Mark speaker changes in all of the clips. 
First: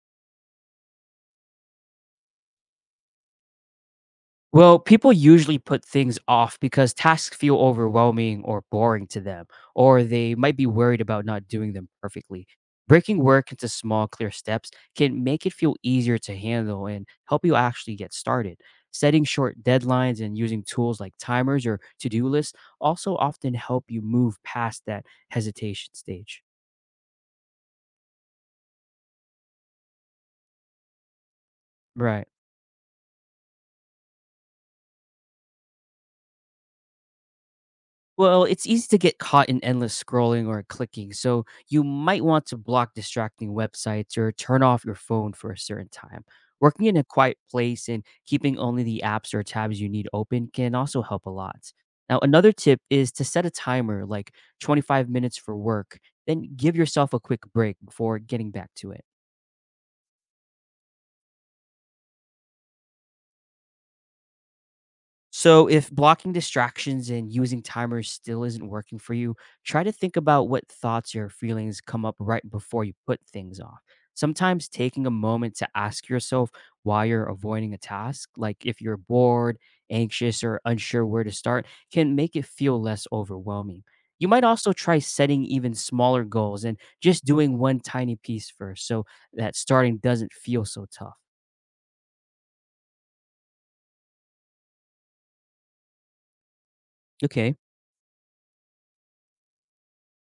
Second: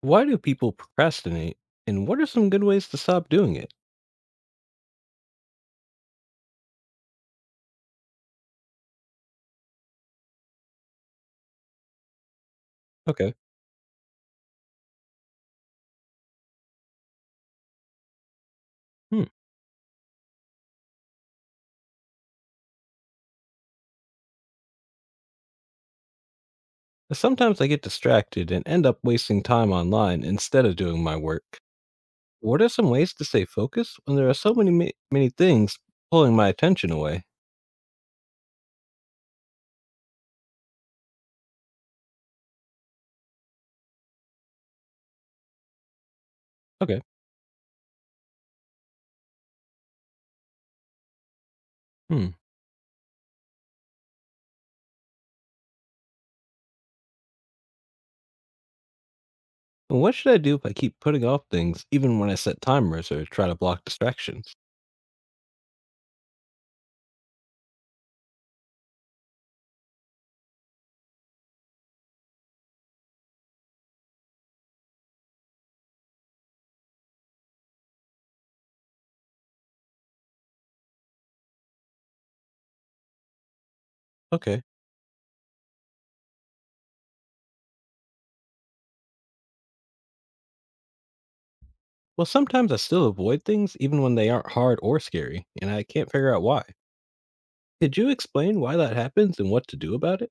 Speaker 1: Why do people procrastinate? And what are some good ways to stop doing it?
Speaker 2: Well, people usually put things off because tasks feel overwhelming or boring to them, or they might be worried about not doing them perfectly. Breaking
Speaker 1: Okay.
Speaker 2: work into small, clear steps can make it feel easier to handle and help you actually get started. Setting
Speaker 1: Hmm.
Speaker 2: short deadlines and using tools like timers or to do lists also often help you move past that hesitation stage.
Speaker 1: Sometimes I get distracted and end up wasting time online instead of doing my work.
Speaker 2: Right.
Speaker 1: What are some ways to stay focused when there are so many many things pulling my attention away?
Speaker 2: Well, it's easy to get caught in endless scrolling or clicking, so you might want to block distracting websites or turn off your phone for a certain time. Working in
Speaker 1: Okay.
Speaker 2: a quiet place and keeping only the apps or tabs you need open can also help a lot. Now,
Speaker 1: Hmm.
Speaker 2: another tip is to set a timer like 25 minutes for work, then give yourself a quick break before getting back to it.
Speaker 1: And what should I do if I keep putting off things even when I set timers or try to block distractions?
Speaker 2: So, if blocking distractions and using timers still isn't working for you, try to think about what thoughts or feelings come up right before you put things off. Sometimes taking a moment to ask yourself why you're avoiding a task, like if you're bored, anxious, or unsure where to start, can make it feel less overwhelming. You might
Speaker 1: Okay.
Speaker 2: also try setting even smaller goals and just doing one tiny piece first so that starting doesn't feel so tough.
Speaker 1: Well, sometimes I still avoid things even when they aren't hard or scary, and I can't figure out why.
Speaker 2: Okay.
Speaker 1: Could you explain why that happens and what to do about it?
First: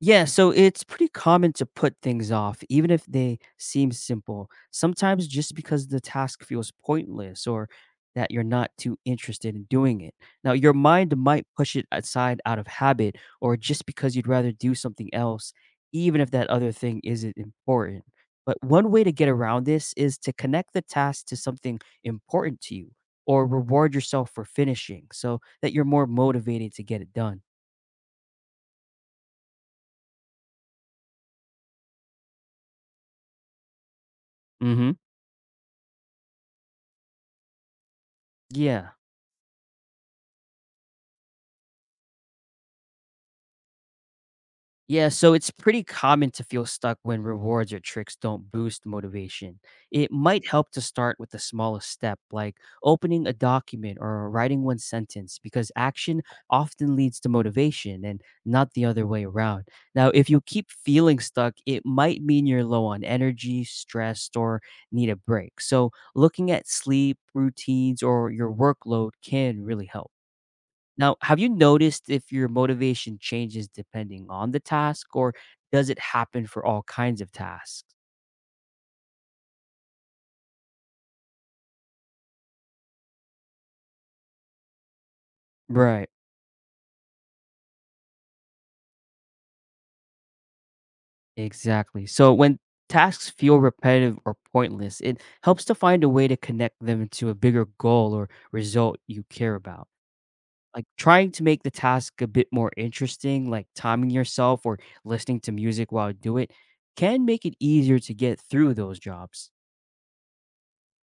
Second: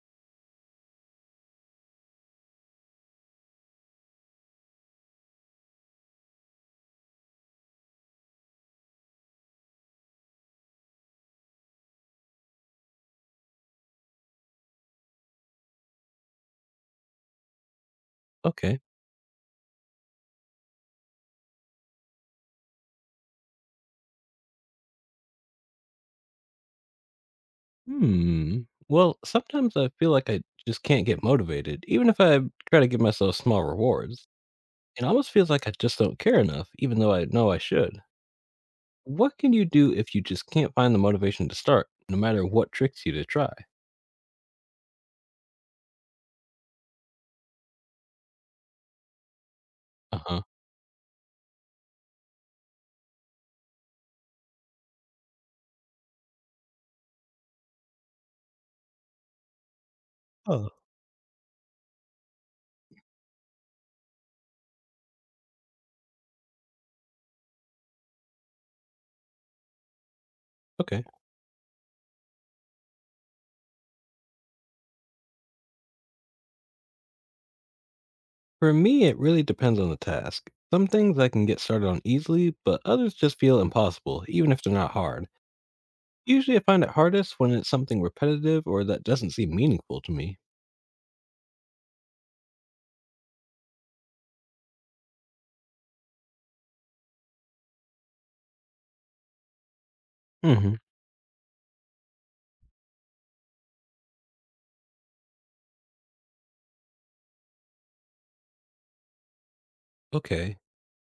Speaker 2: Yeah, so it's pretty common to put things off, even if they seem simple. Sometimes just because the task feels pointless or that you're not too interested in doing it. Now, your mind might push it aside out of habit or just because you'd rather do something else, even if that other thing isn't important. But
Speaker 1: Okay.
Speaker 2: one way to get around this is to connect the task to something important to you or reward yourself for finishing so that you're more motivated to get it done.
Speaker 1: Hmm. Well, sometimes I feel like I just can't get motivated, even if I try to give myself small rewards.
Speaker 2: Hmm.
Speaker 1: It almost feels like I just don't care enough, even though I know I should.
Speaker 2: Yeah.
Speaker 1: What can you do if you just can't find the motivation to start, no matter what tricks you to try?
Speaker 2: Yeah, so it's pretty common to feel stuck when rewards or tricks don't boost motivation. It
Speaker 1: Uh huh.
Speaker 2: might help to start with the smallest step, like opening a document or writing one sentence, because action often leads to motivation and not the other way around. Now, if you
Speaker 1: Oh,
Speaker 2: keep feeling stuck, it might mean you're low on energy, stressed, or need a break. So, looking at sleep, routines, or your workload can really help.
Speaker 1: okay.
Speaker 2: Now, have you noticed if your motivation changes depending on the task, or does it happen for all kinds of tasks?
Speaker 1: For me, it really depends on the task. Some things I can get started on easily, but others just feel impossible, even if they're not hard.
Speaker 2: Right,
Speaker 1: Usually I find it hardest when it's something repetitive or that doesn't seem meaningful to me.
Speaker 2: exactly. So when tasks feel repetitive or pointless, it helps to find a way to connect them to a bigger goal or result you care about.
Speaker 1: Mm hmm.
Speaker 2: Like trying to make the task a bit more interesting, like timing yourself or listening to music while you do it, can make it easier to get through those jobs.
Speaker 1: Okay.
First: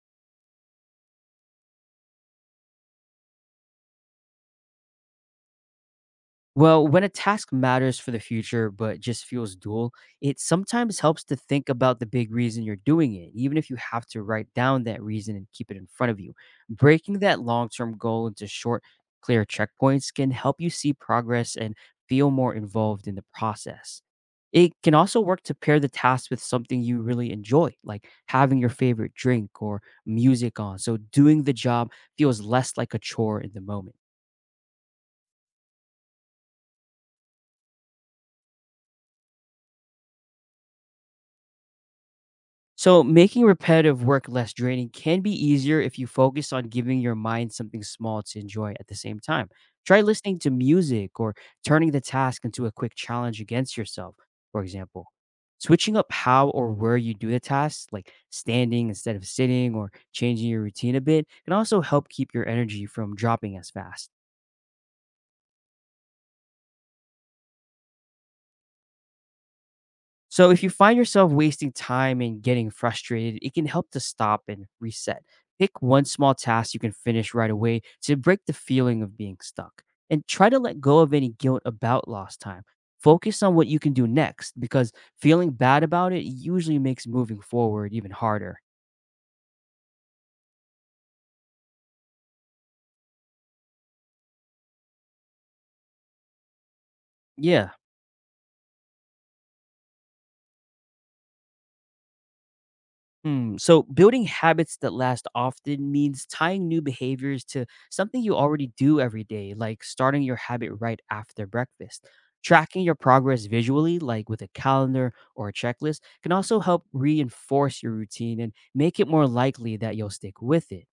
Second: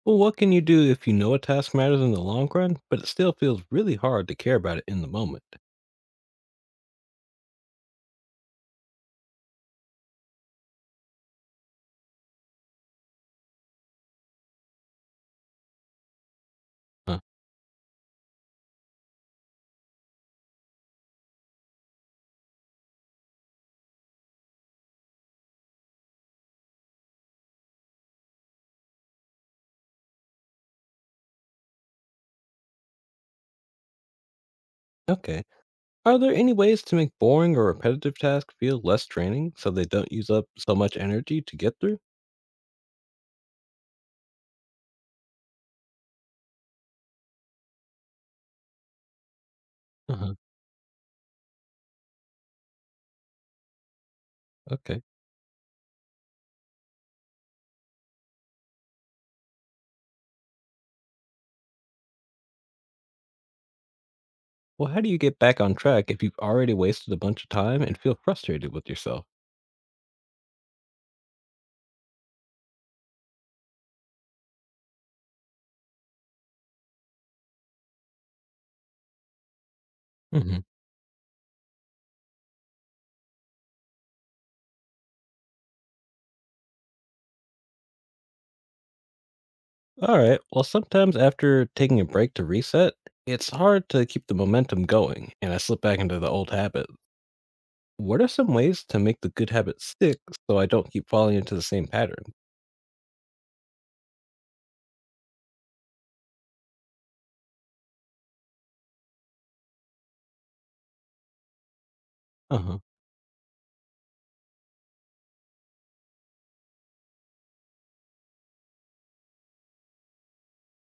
Speaker 1: Well, what can you do if you know a task matters in the long run, but it still feels really hard to care about it in the moment?
Speaker 2: Well, when a task matters for the future but just feels dual, it sometimes helps to think about the big reason you're doing it, even if you have to write down that reason and keep it in front of you.
Speaker 1: Huh.
Speaker 2: Breaking that long term goal into short, clear checkpoints can help you see progress and feel more involved in the process. It can also work to pair the task with something you really enjoy, like having your favorite drink or music on. So doing the job feels less like a chore in the moment.
Speaker 1: Okay. Are there any ways to make boring or repetitive tasks feel less draining so they don't use up so much energy to get through?
Speaker 2: So, making repetitive work less draining can be easier if you focus on giving your mind something small to enjoy at the same time. Try
Speaker 1: Uh-huh.
Speaker 2: listening to music or turning the task into a quick challenge against yourself, for
Speaker 1: Okay.
Speaker 2: example. Switching up how or where you do the tasks, like standing instead of sitting or changing your routine a bit, can also help keep your energy from dropping as fast.
Speaker 1: Well, how do you get back on track if you've already wasted a bunch of time and feel frustrated with yourself?
Speaker 2: So if you find yourself wasting time and getting frustrated, it can help to stop and reset. Pick one small task you can finish right away to break the feeling of being stuck and try to
Speaker 1: Hmm.
Speaker 2: let go of any guilt about lost time. Focus on what you can do next because feeling bad about it usually makes moving forward even harder.
Speaker 1: All right. Well, sometimes after taking a break to reset, it's hard to keep the momentum going, and I slip back into the old habit.
Speaker 2: Yeah.
Speaker 1: What are some ways to make the good habit stick so I don't keep falling into the same pattern?
Speaker 2: Hmm. So building habits that last often means tying new behaviors to something you already do every day, like starting your habit right after breakfast.
Speaker 1: Uh huh.
Speaker 2: Tracking your progress visually, like with a calendar or a checklist, can also help reinforce your routine and make it more likely that you'll stick with it.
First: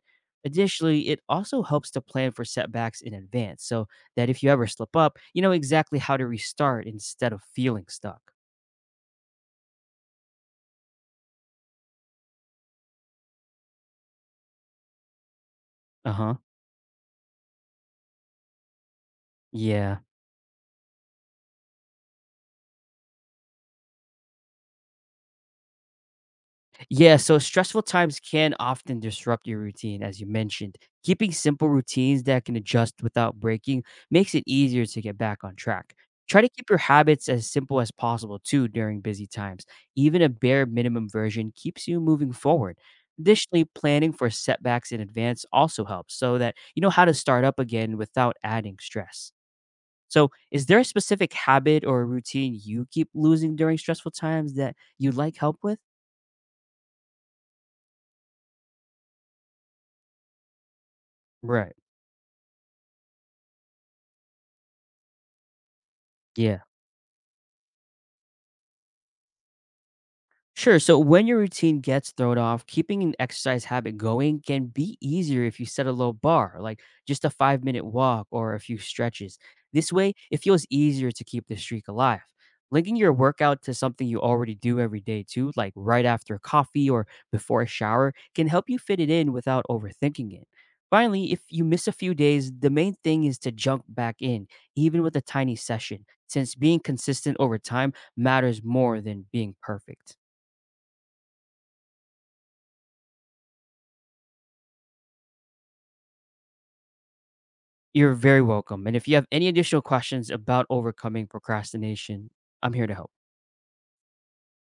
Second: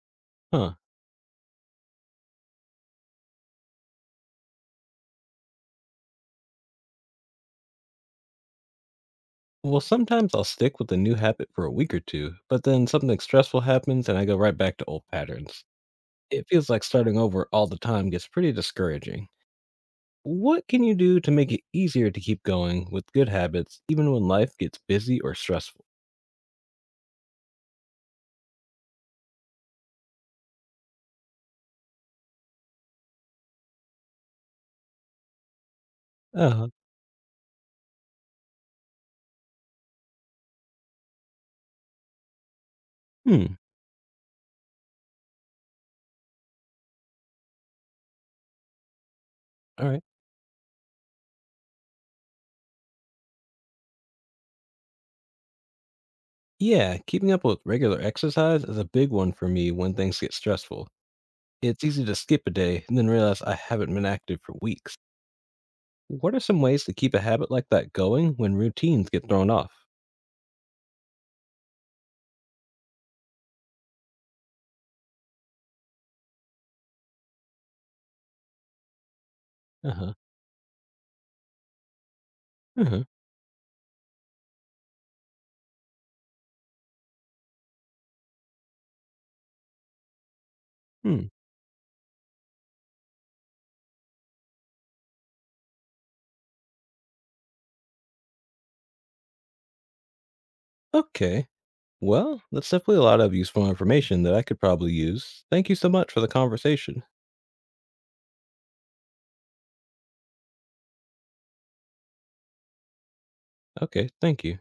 Speaker 1: Huh.
Speaker 2: Additionally, it also helps to plan for setbacks in advance so that if you ever slip up, you know exactly how to restart instead of feeling stuck.
Speaker 1: Well, sometimes I'll stick with a new habit for a week or two, but then something stressful happens and I go right back to old patterns.
Speaker 2: Uh huh.
Speaker 1: It feels like starting over all the time gets pretty discouraging.
Speaker 2: Yeah.
Speaker 1: What can you do to make it easier to keep going with good habits even when life gets busy or stressful?
Speaker 2: Yeah, so stressful times can often disrupt your routine, as you mentioned. Keeping simple routines that can adjust without breaking makes it easier to get back on track. Try
Speaker 1: Uh
Speaker 2: to
Speaker 1: huh.
Speaker 2: keep your habits as simple as possible, too, during busy times. Even a bare minimum version keeps you moving forward.
Speaker 1: Hmm.
Speaker 2: Additionally, planning for setbacks in advance also helps so that you know how to start up again without adding stress.
Speaker 1: All right.
Speaker 2: So, is there a specific habit or routine you keep losing during stressful times that you'd like help with?
Speaker 1: Yeah, keeping up with regular exercise is a big one for me when things get stressful.
Speaker 2: Right.
Speaker 1: It's easy to skip a day and then realize I haven't been active for weeks. What are some
Speaker 2: Yeah.
Speaker 1: ways to keep a habit like that going when routines get thrown off?
Speaker 2: Sure. So when your routine gets thrown off, keeping an exercise habit going can be easier if you set a low bar, like just a 5-minute walk or a few stretches.
Speaker 1: Uh
Speaker 2: This
Speaker 1: huh.
Speaker 2: way, it feels easier to keep the streak alive.
Speaker 1: Uh
Speaker 2: Linking
Speaker 1: huh.
Speaker 2: your workout to something you already do every day, too, like right after coffee or before a shower, can help you fit it in without overthinking it.
Speaker 1: Hmm.
Speaker 2: Finally, if you miss a few days, the main thing is to jump back in, even with a tiny session, since being consistent over time matters more than being perfect.
Speaker 1: Okay. Well, that's definitely a lot of useful information that I could probably use. Thank you so much for the conversation.
Speaker 2: You're very welcome. And if you have any additional questions about overcoming procrastination, I'm here to help.
Speaker 1: Okay. Thank you.